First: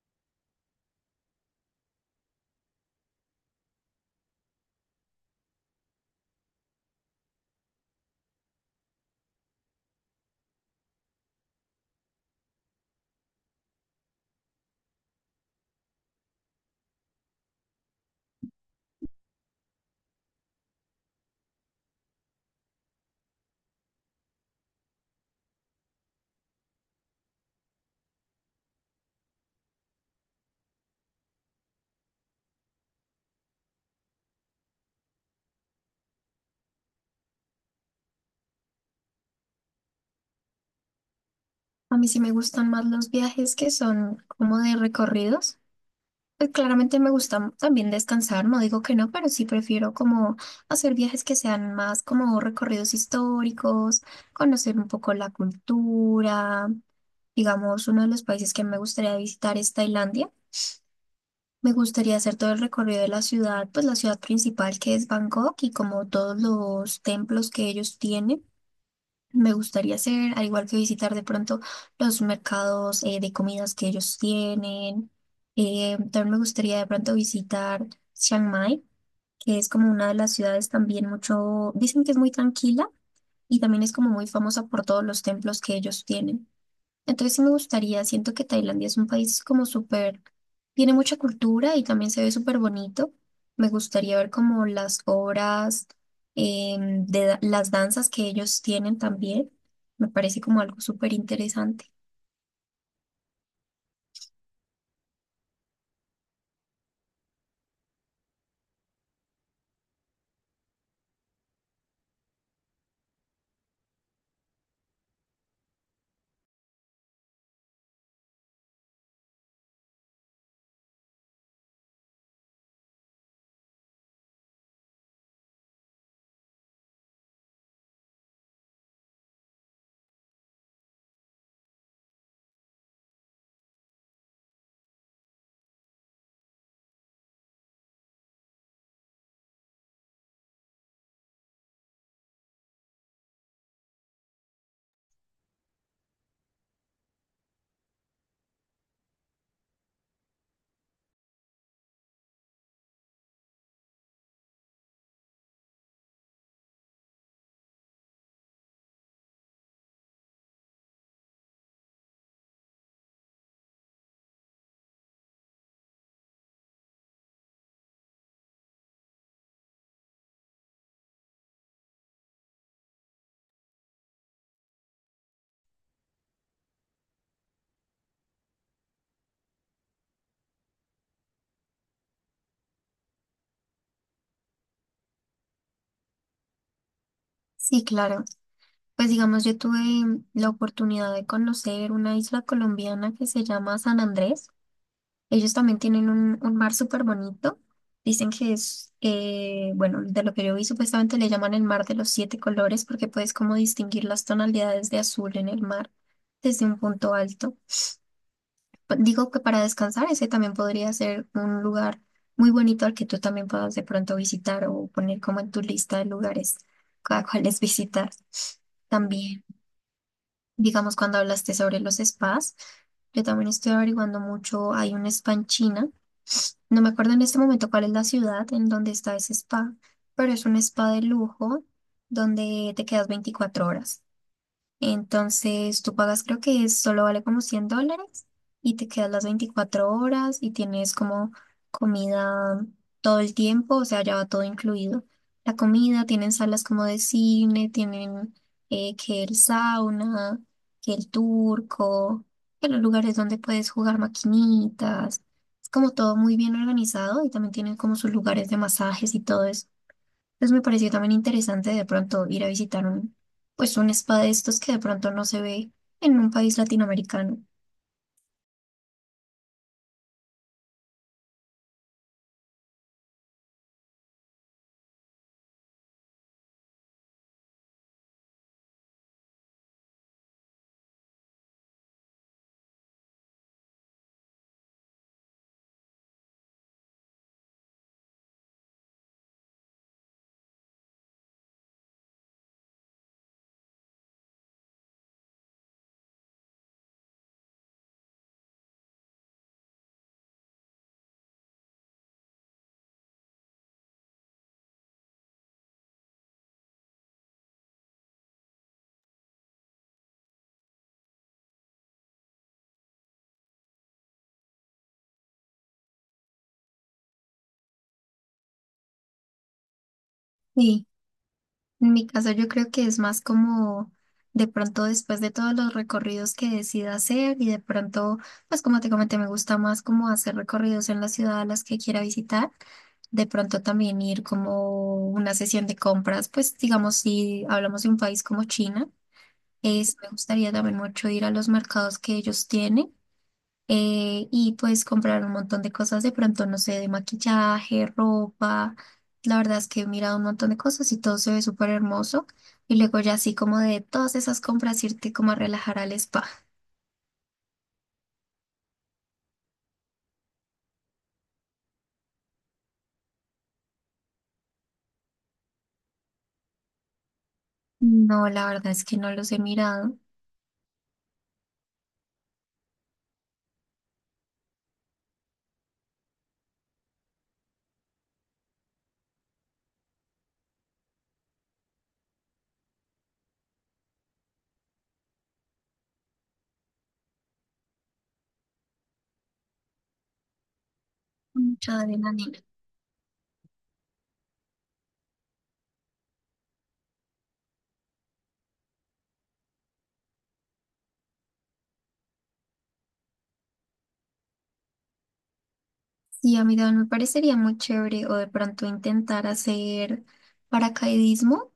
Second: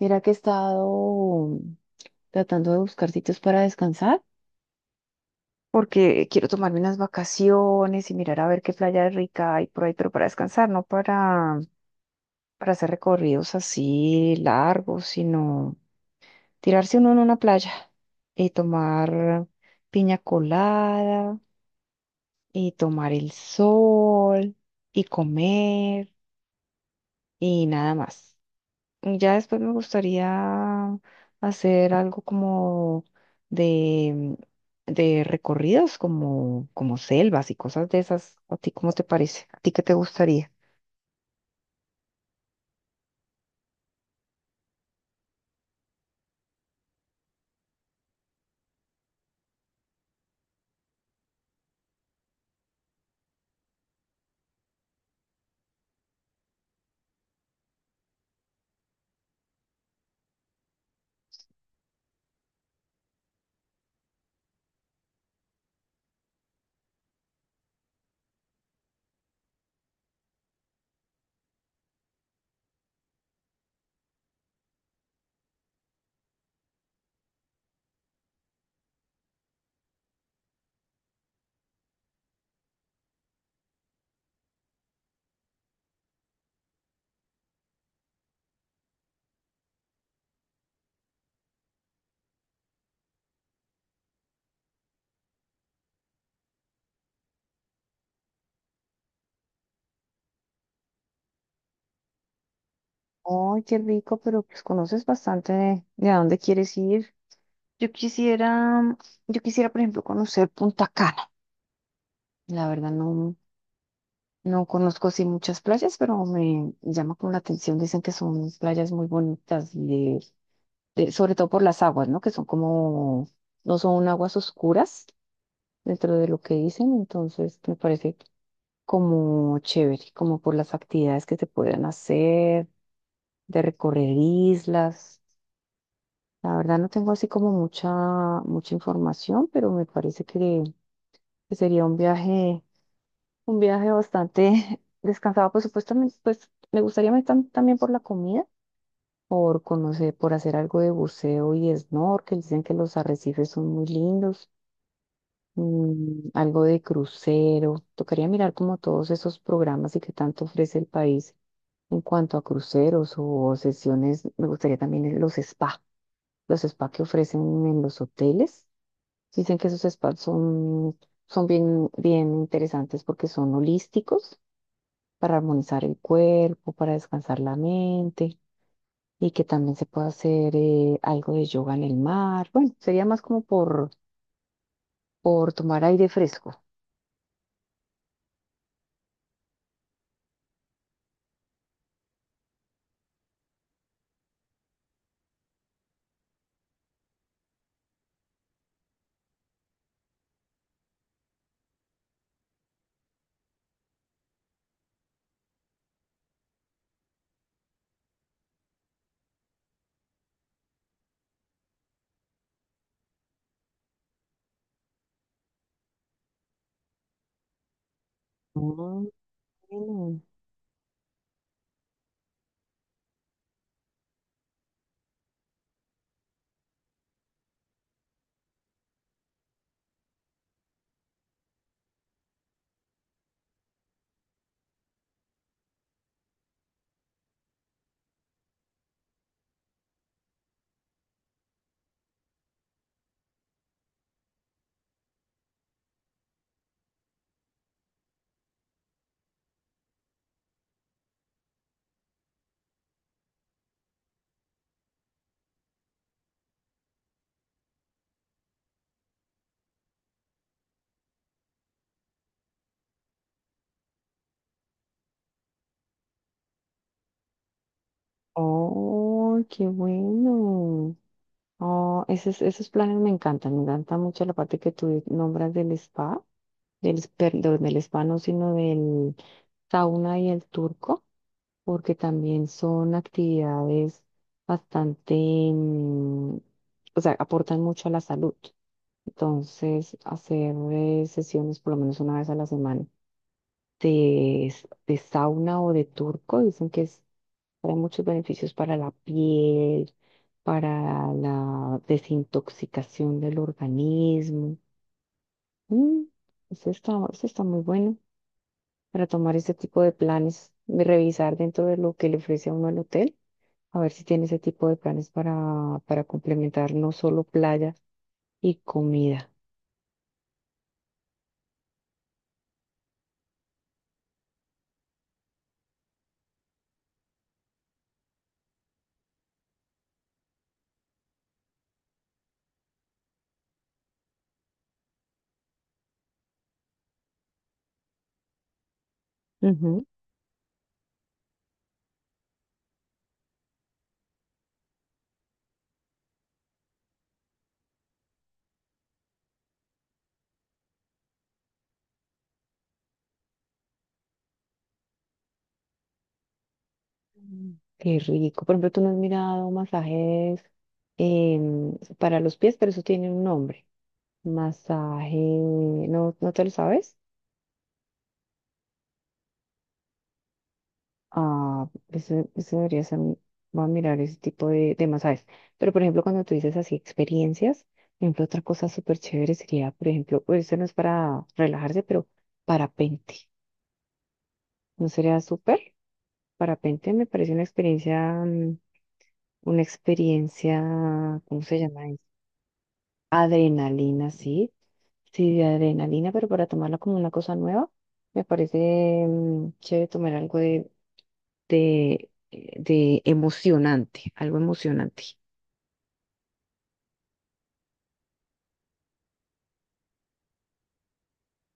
Mira que he estado tratando de buscar sitios para descansar porque quiero tomarme unas vacaciones y mirar a ver qué playa rica hay por ahí, pero para descansar, no para hacer recorridos así largos, sino tirarse uno en una playa y tomar piña colada y tomar el sol y comer y nada más. Ya después me gustaría hacer algo como de, de recorridos, como, como selvas y cosas de esas. ¿A ti cómo te parece? ¿A ti qué te gustaría? A mí sí me gustan más los viajes que son como de recorridos. Pues claramente me gusta también descansar, no digo que no, pero sí prefiero como hacer viajes que sean más como recorridos históricos, conocer un poco la cultura. Digamos, uno de los países que me gustaría visitar es Tailandia. Me gustaría hacer todo el recorrido de la ciudad, pues la ciudad principal que es Bangkok y como todos los templos que ellos tienen. Me gustaría hacer, al igual que visitar de pronto los mercados de comidas que ellos tienen. También me gustaría de pronto visitar Chiang Mai, que es como una de las ciudades también mucho, dicen que es muy tranquila y también es como muy famosa por todos los templos que ellos tienen. Entonces sí me gustaría, siento que Tailandia es un país como súper, tiene mucha cultura y también se ve súper bonito. Me gustaría ver como las obras de las danzas que ellos tienen también. Me parece como algo súper interesante. Ay, qué rico, pero pues conoces bastante de a dónde quieres ir. Yo quisiera, yo quisiera, por ejemplo, conocer Punta Cana. La verdad no conozco así muchas playas, pero me llama como la atención. Dicen que son playas muy bonitas y sobre todo por las aguas, ¿no? Que son como, no son aguas oscuras dentro de lo que dicen, entonces me parece como chévere, como por las actividades que se pueden hacer, de recorrer islas. La verdad no tengo así como mucha información, pero me parece que sería un viaje bastante descansado. Por supuesto, también, pues me gustaría también por la comida, por conocer, por hacer algo de buceo y snorkel. Dicen que los arrecifes son muy lindos. Algo de crucero. Tocaría mirar como todos esos programas y qué tanto ofrece el país en cuanto a cruceros o sesiones. Me gustaría también los spa que ofrecen en los hoteles. Dicen que esos son bien interesantes porque son holísticos para armonizar el cuerpo, para descansar la mente y que también se puede hacer algo de yoga en el mar. Bueno, sería más como por tomar aire fresco. Sí, claro. Pues digamos, yo tuve la oportunidad de conocer una isla colombiana que se llama San Andrés. Ellos también tienen un mar súper bonito. Dicen que es, bueno, de lo que yo vi, supuestamente le llaman el mar de los siete colores porque puedes como distinguir las tonalidades de azul en el mar desde un punto alto. Digo que para descansar ese también podría ser un lugar muy bonito al que tú también puedas de pronto visitar o poner como en tu lista de lugares a cuáles visitar. Mm, También, bueno. digamos, cuando hablaste sobre los spas, yo también estoy averiguando mucho, hay un spa en China, pues no me acuerdo en este momento cuál es la ciudad en donde está ese spa, pero es un spa de lujo donde te quedas 24 horas. Entonces tú pagas, creo que solo vale como $100 y te quedas las 24 horas y tienes como comida todo el tiempo, o sea, ya va todo incluido. La comida, tienen salas como de cine, tienen que el sauna, que el turco, que los lugares donde puedes jugar maquinitas. Es como todo muy bien organizado y también tienen como sus lugares de masajes y todo eso. Pues me pareció también interesante de pronto ir a visitar pues un spa de estos que de pronto no se ve en un país latinoamericano. Oh, qué bueno. Oh, esos planes me encantan. Me encanta mucho la parte que tú nombras del spa, del spa no, sino del sauna y el turco, porque también son actividades bastante, o sea, aportan mucho a la salud. Entonces, hacer sesiones por lo menos una vez a la semana de sauna o de turco, dicen que es hay muchos beneficios para la piel, para la desintoxicación del organismo. Mm, eso está muy bueno para tomar ese tipo de planes, y revisar dentro de lo que le ofrece a uno el hotel, a ver si tiene ese tipo de planes para complementar no solo playa y comida. Y en mi caso yo creo que es más como de pronto después de todos los recorridos que decida hacer y de pronto, pues como te comenté, me gusta más como hacer recorridos en la ciudad a las que quiera visitar. De pronto también ir como una sesión de compras, pues digamos si hablamos de un país como China, Ujú. es, me gustaría también mucho ir a los mercados que ellos tienen y pues comprar un montón de cosas de pronto, no sé, de maquillaje, ropa. La verdad es que he mirado un montón de cosas y todo se ve súper hermoso. Y luego ya así como de todas esas compras irte como a relajar al spa. Mm. Qué rico. Por ejemplo, tú no has mirado masajes para los pies, pero eso tiene un nombre. Masaje, ¿no te lo sabes? No, la verdad es que no los he mirado. Ah, eso voy a mirar ese tipo de masajes. Pero, por ejemplo, cuando tú dices así experiencias, por ejemplo, otra cosa súper chévere sería, por ejemplo, pues eso no es para relajarse, pero parapente. ¿No sería súper? Parapente me parece una experiencia, una experiencia, ¿cómo se Mucha llama eso? adrenalina. Adrenalina, sí. Sí, de adrenalina, pero para tomarla como una cosa nueva, me parece chévere tomar algo de emocionante, algo emocionante. Sí, a mí también me parecería muy chévere o de pronto intentar hacer paracaidismo.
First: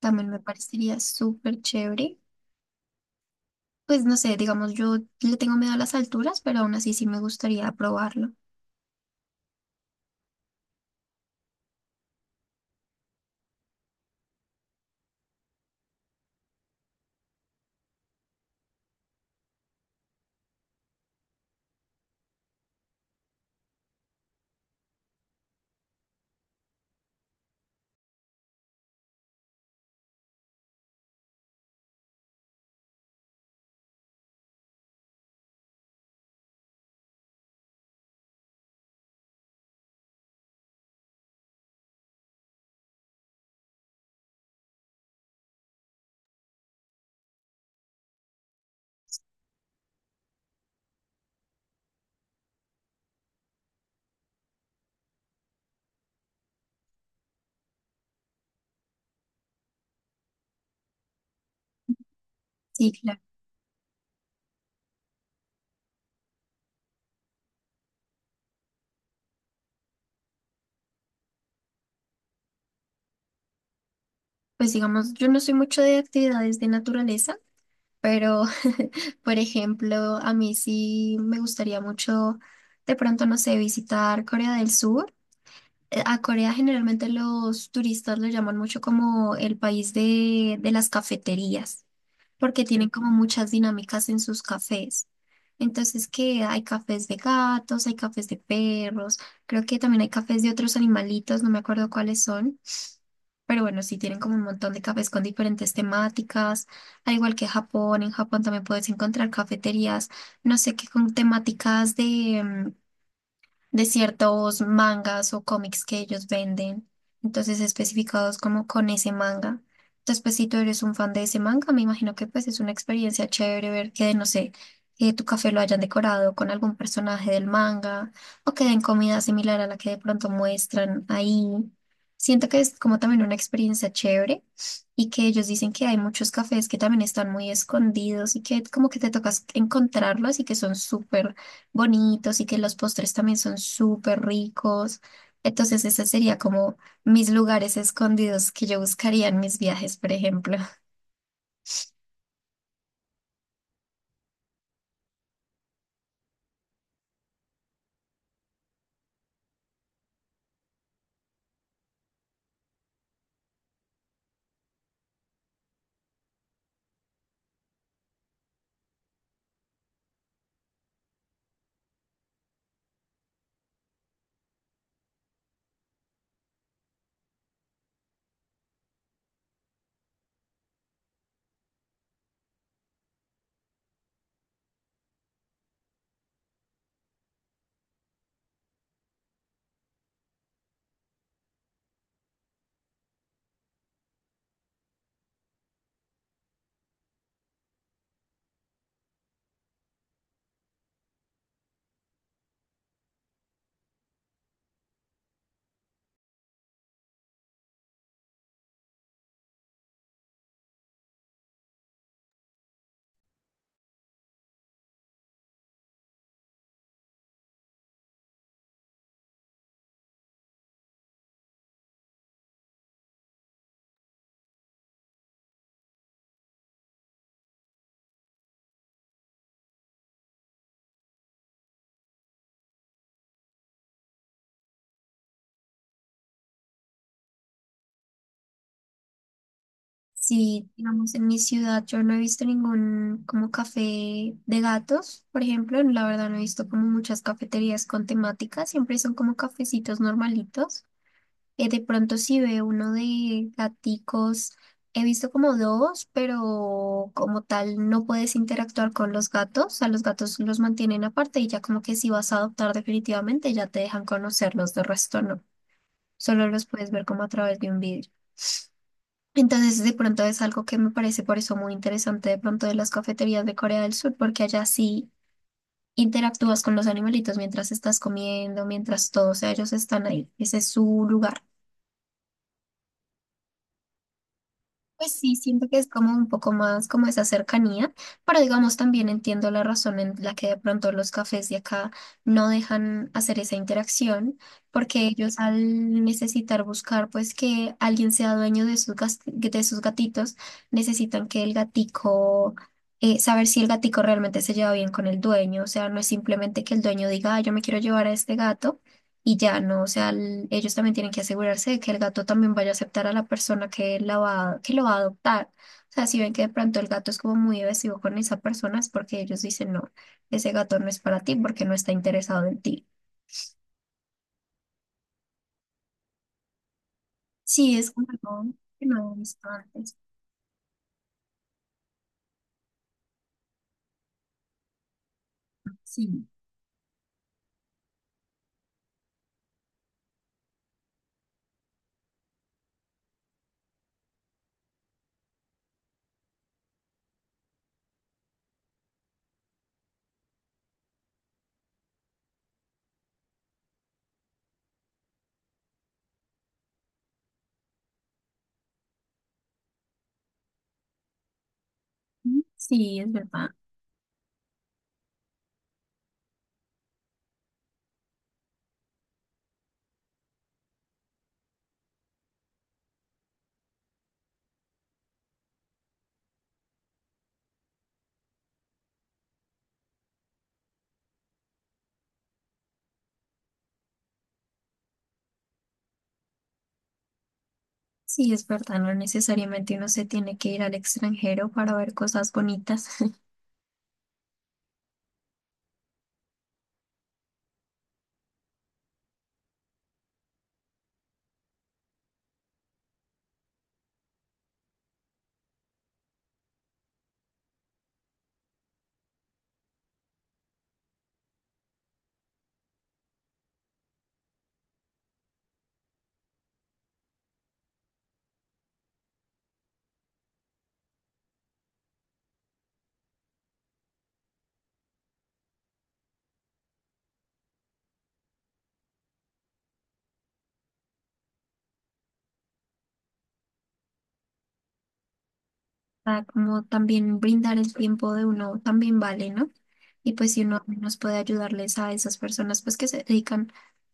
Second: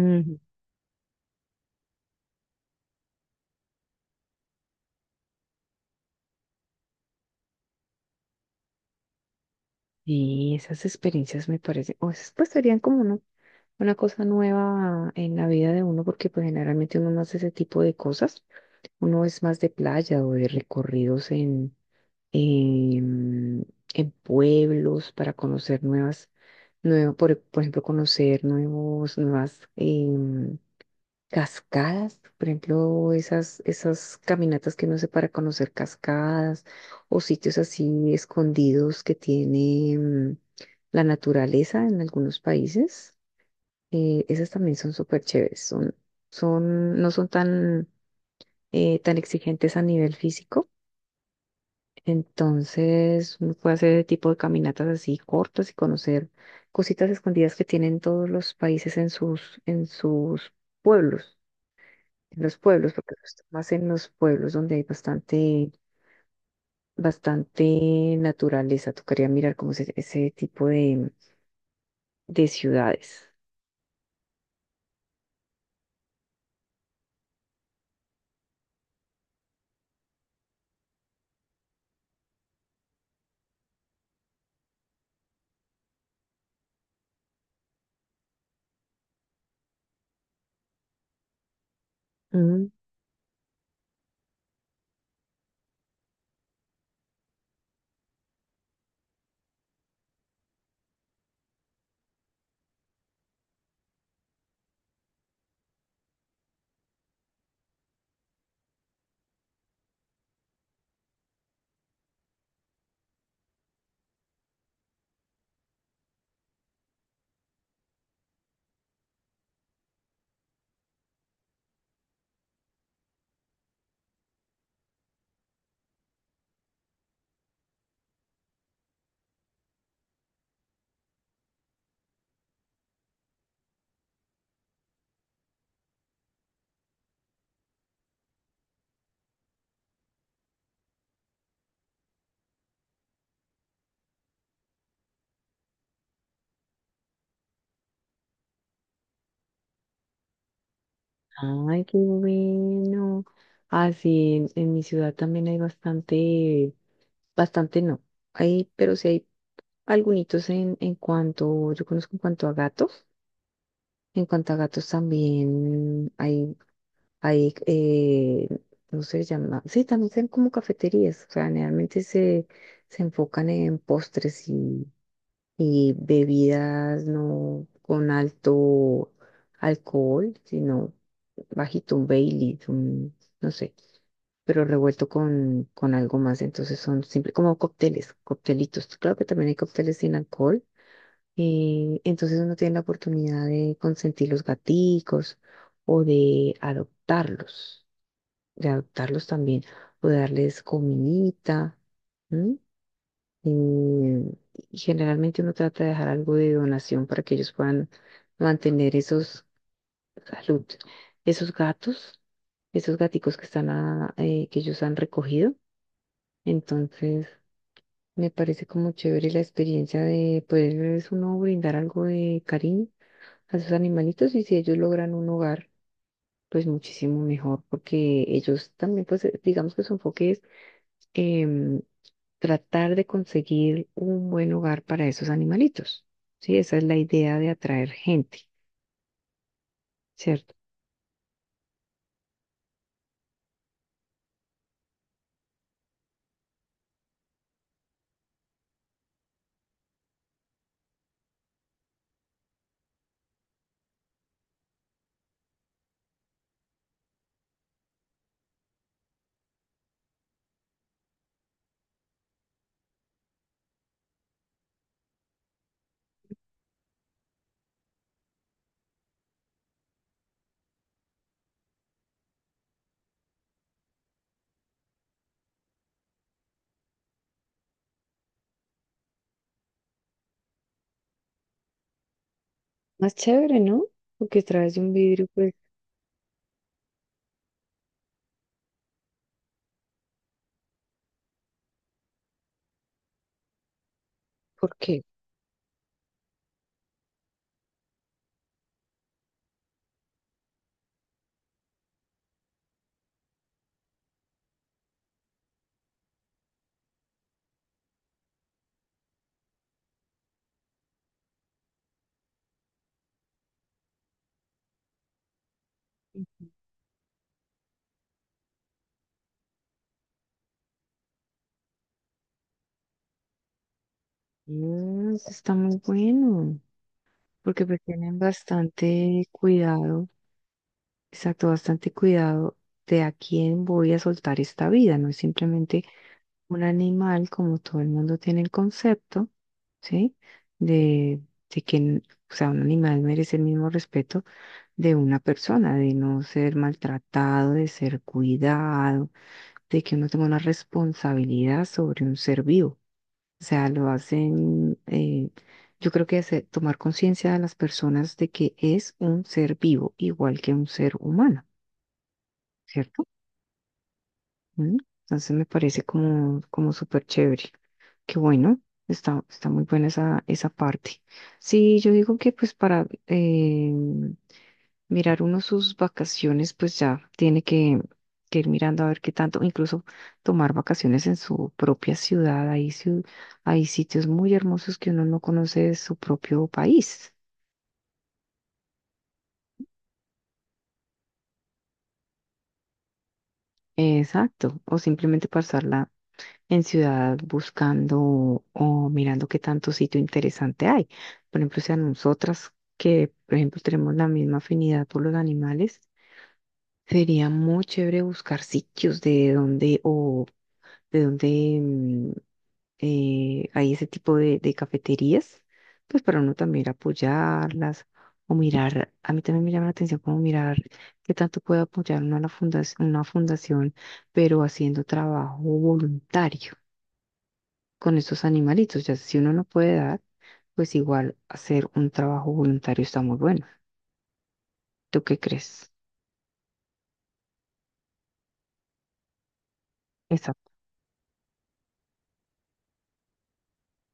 También me parecería súper chévere. Pues no sé, digamos, yo le tengo miedo a las alturas, pero aún así sí me gustaría probarlo. Y esas experiencias me parecen, o esas pues serían como una cosa nueva en la vida de uno, porque pues generalmente uno no hace ese tipo de cosas. Uno es más de playa o de recorridos en, en pueblos para conocer nuevas, nuevo, por ejemplo, conocer nuevos, nuevas, cascadas, por ejemplo, esas caminatas que uno hace para conocer cascadas o sitios así escondidos que tiene la naturaleza en algunos países. Esas también son súper chéveres, no son tan, tan exigentes a nivel físico, entonces uno puede hacer ese tipo de caminatas así cortas y conocer cositas escondidas que tienen todos los países en sus pueblos. En los pueblos, Sí, porque claro. está más en los pueblos donde hay bastante, bastante naturaleza. Tocaría mirar como ese tipo de ciudades. Pues digamos, yo no soy mucho de actividades de naturaleza, pero por ejemplo, a mí sí me gustaría mucho, de pronto, no sé, visitar Corea del Sur. A Corea generalmente los turistas lo llaman mucho como el país de las cafeterías, porque Mm, tienen como muchas dinámicas en sus cafés. Entonces, que hay cafés de gatos, hay cafés de perros, creo que también hay cafés de otros animalitos, no me acuerdo cuáles son. Pero bueno, sí tienen como un montón de cafés con diferentes temáticas, al igual que Japón, en Japón también puedes encontrar cafeterías, no sé qué, con temáticas de ciertos mangas o cómics que ellos venden, entonces especificados como con ese manga. Entonces, pues si tú eres un fan de ese manga, me imagino que pues es una experiencia chévere ver que, no sé, que tu café lo hayan decorado con algún personaje del manga o que den comida similar a la que de pronto muestran ahí. Siento que es como también una experiencia chévere y que ellos dicen que hay muchos cafés que también están muy escondidos y que como que te tocas encontrarlos y que son súper bonitos y que los postres también son súper ricos. Entonces, ese sería como mis lugares escondidos que yo buscaría en mis viajes, por ejemplo. ay, qué bueno. Así en mi ciudad también hay bastante, bastante no. Hay, pero sí hay algunos yo conozco en cuanto a gatos. En cuanto a gatos también hay. Hay, eh, no se llama, sí, también son como cafeterías, o sea, se enfocan en postres y bebidas no con alto alcohol, sino bajito, un Bailey, no sé, pero revuelto con algo más, entonces son simple, como cócteles, coctelitos, claro que también hay cócteles sin alcohol, entonces uno tiene la oportunidad de consentir los gaticos o de adoptarlos, de adoptarlos también o de darles comidita. ¿M? Y, y generalmente uno trata de dejar algo de donación para que ellos puedan mantener salud, esos gatos, esos gaticos que están que ellos han recogido. Entonces, me parece como chévere la experiencia de poderles uno brindar algo de cariño a sus animalitos y si ellos logran un hogar, pues muchísimo mejor, porque ellos también, pues digamos que su enfoque es em, tratar de conseguir un buen hogar para esos animalitos. Sí, esa es la idea de atraer gente, ¿cierto? Si, digamos, en mi ciudad yo no he visto ningún como café de gatos, por ejemplo, la verdad no he visto como muchas cafeterías con temática, siempre son como cafecitos normalitos. De pronto si ve uno de gaticos, he visto como dos, pero como tal no puedes interactuar con los gatos, a los gatos los mantienen aparte y ya como que si vas a adoptar definitivamente ya te dejan conocerlos, de resto no, solo los puedes ver como a través de un vidrio. Entonces de pronto es algo que me parece por eso muy interesante de pronto de las cafeterías de Corea del Sur, porque allá sí interactúas con los animalitos mientras estás comiendo, mientras todo, o sea, ellos están ahí, ese es su lugar. Más chévere, ¿no? Porque a través de un Pues vidrio, sí, pues, siento que es como un poco más como esa cercanía, pero digamos también entiendo la razón en la que de pronto los cafés de acá no dejan hacer esa interacción, ¿por porque qué? ellos al necesitar buscar pues que alguien sea dueño de de sus gatitos, necesitan que el gatico, saber si el gatico realmente se lleva bien con el dueño, o sea, no es simplemente que el dueño diga, "Ah, yo me quiero llevar a este gato y ya no, o sea, ellos también tienen que asegurarse de que el gato también vaya a aceptar a la persona que, la va, que lo va a adoptar. O sea, si ven que de pronto el gato es como muy evasivo con esa persona, es porque ellos dicen, no, ese gato no es para ti porque no está interesado en ti. Mm, eso está muy bueno, porque Sí, pues es como tienen algo que no he bastante visto antes. cuidado, exacto, bastante cuidado de a quién voy a soltar esta vida, no es simplemente Sí, un animal como todo el mundo tiene el concepto, ¿sí? De, de que, o sea, un animal merece el mismo respeto de una persona, de no ser maltratado, de ser cuidado, de que uno tenga una responsabilidad sobre un ser vivo. O sea, lo hacen, yo creo que hace tomar conciencia de las personas de que es un ser vivo, igual que un ser humano, sí, ¿cierto? es verdad. ¿Mm? Entonces me parece como, como súper chévere. Qué bueno, está muy buena esa parte. Sí, yo digo que pues para, mirar uno sus vacaciones, pues ya tiene que ir mirando a ver qué tanto, incluso tomar vacaciones en su propia ciudad. Hay sitios muy hermosos que uno no conoce de su propio país. Sí, es verdad, no necesariamente uno se tiene que ir al extranjero para ver cosas bonitas. Exacto. O simplemente pasarla en ciudad buscando o mirando qué tanto sitio interesante hay. Por ejemplo, si a nosotras que, por ejemplo, tenemos la misma afinidad por los animales, sería muy chévere buscar sitios de donde o de dónde hay ese tipo de cafeterías, pues para uno también ir a apoyarlas o mirar, a mí también me llama la atención como mirar qué tanto puede apoyar uno a la fundación, una fundación, pero haciendo trabajo voluntario con estos animalitos, ya si uno no puede dar, pues igual hacer un trabajo voluntario está muy bueno. ¿Tú qué crees? Para como también brindar el tiempo de uno también vale, ¿no? Y pues si Exacto. uno nos puede ayudarles a esas personas pues que se dedican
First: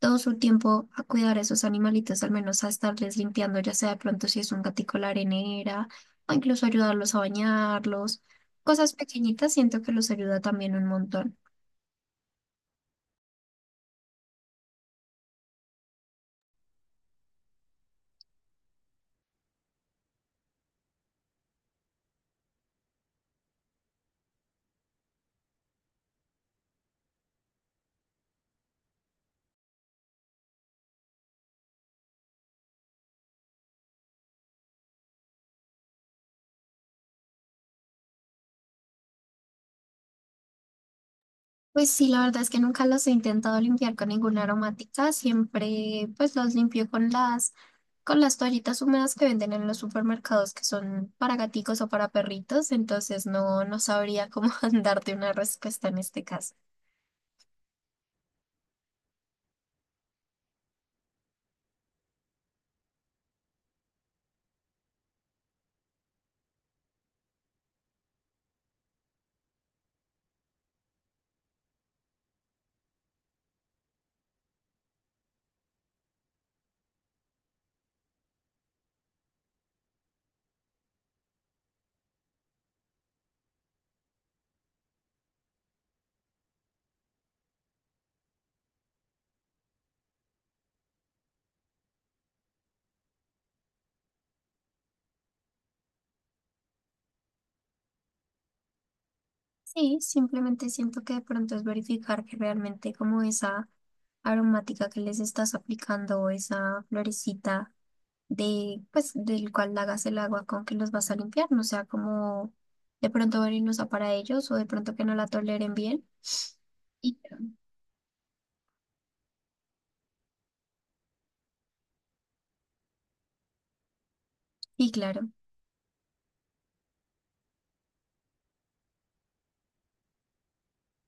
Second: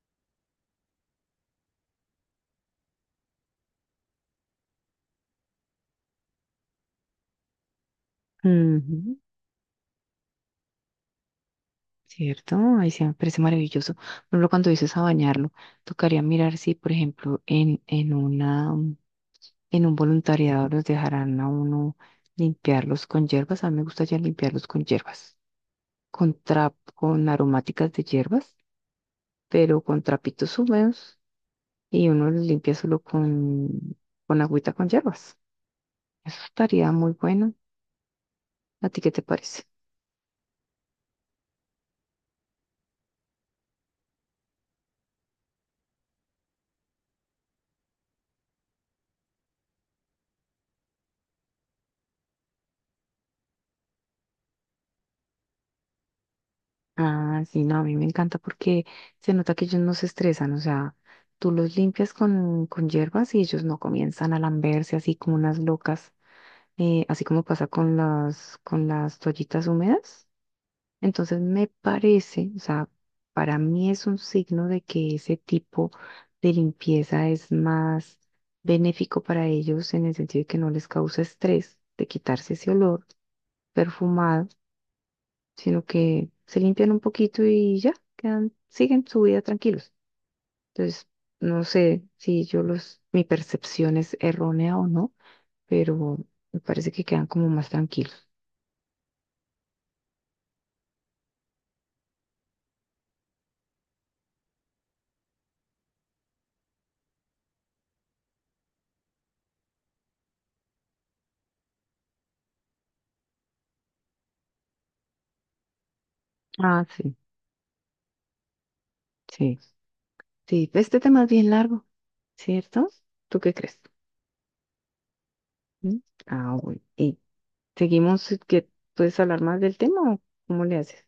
todo su tiempo a cuidar a esos animalitos, al menos a estarles limpiando, ya sea de pronto si es un gatico la arenera, o incluso ayudarlos a bañarlos, cosas Ujú. pequeñitas, siento que los ayuda también un montón. Cierto, ahí sí me parece maravilloso. Por ejemplo, cuando dices a bañarlo, tocaría mirar si, por ejemplo, en un voluntariado los dejarán a uno limpiarlos con hierbas. A mí me gusta ya limpiarlos con hierbas, con aromáticas de hierbas, pero con trapitos húmedos y uno los limpia solo con agüita con hierbas. Eso estaría muy bueno. ¿A ti qué te parece? Pues sí, la verdad es que nunca los he intentado limpiar con ninguna aromática, siempre pues los limpio con las toallitas húmedas que venden en los supermercados que son para gaticos o para perritos, entonces no sabría cómo darte una respuesta en este caso. Ah, sí, no, a mí me encanta porque se nota que ellos no se estresan, o sea, tú los limpias con hierbas y ellos no comienzan a lamberse así como unas locas así como pasa con con las toallitas húmedas. Entonces me parece, o sea, para mí es un signo de que ese tipo de limpieza es más benéfico para ellos en el sentido de que no les causa estrés de quitarse ese olor perfumado, sino que se limpian un poquito y ya, quedan, siguen su vida tranquilos. Entonces, no sé si mi percepción es errónea o no, pero me parece que quedan como más tranquilos. Sí, simplemente siento que de pronto es verificar que realmente como esa aromática que les estás aplicando o esa florecita de, pues, del cual hagas el agua con que los vas a limpiar, no sea como de pronto venenosa para ellos o de pronto que no la toleren bien. Ah, sí, Y sí. Sí, este tema es bien largo. ¿Cierto? ¿Tú qué crees? Y claro, ¿Mm? Ah, bueno. ¿Y seguimos? Que ¿Puedes hablar más del tema o cómo le haces?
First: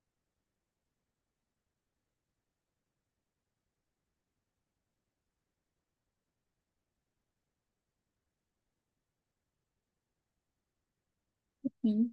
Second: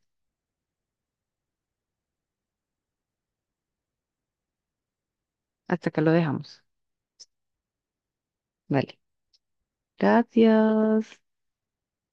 Hasta acá lo dejamos. Vale. Gracias. Sí,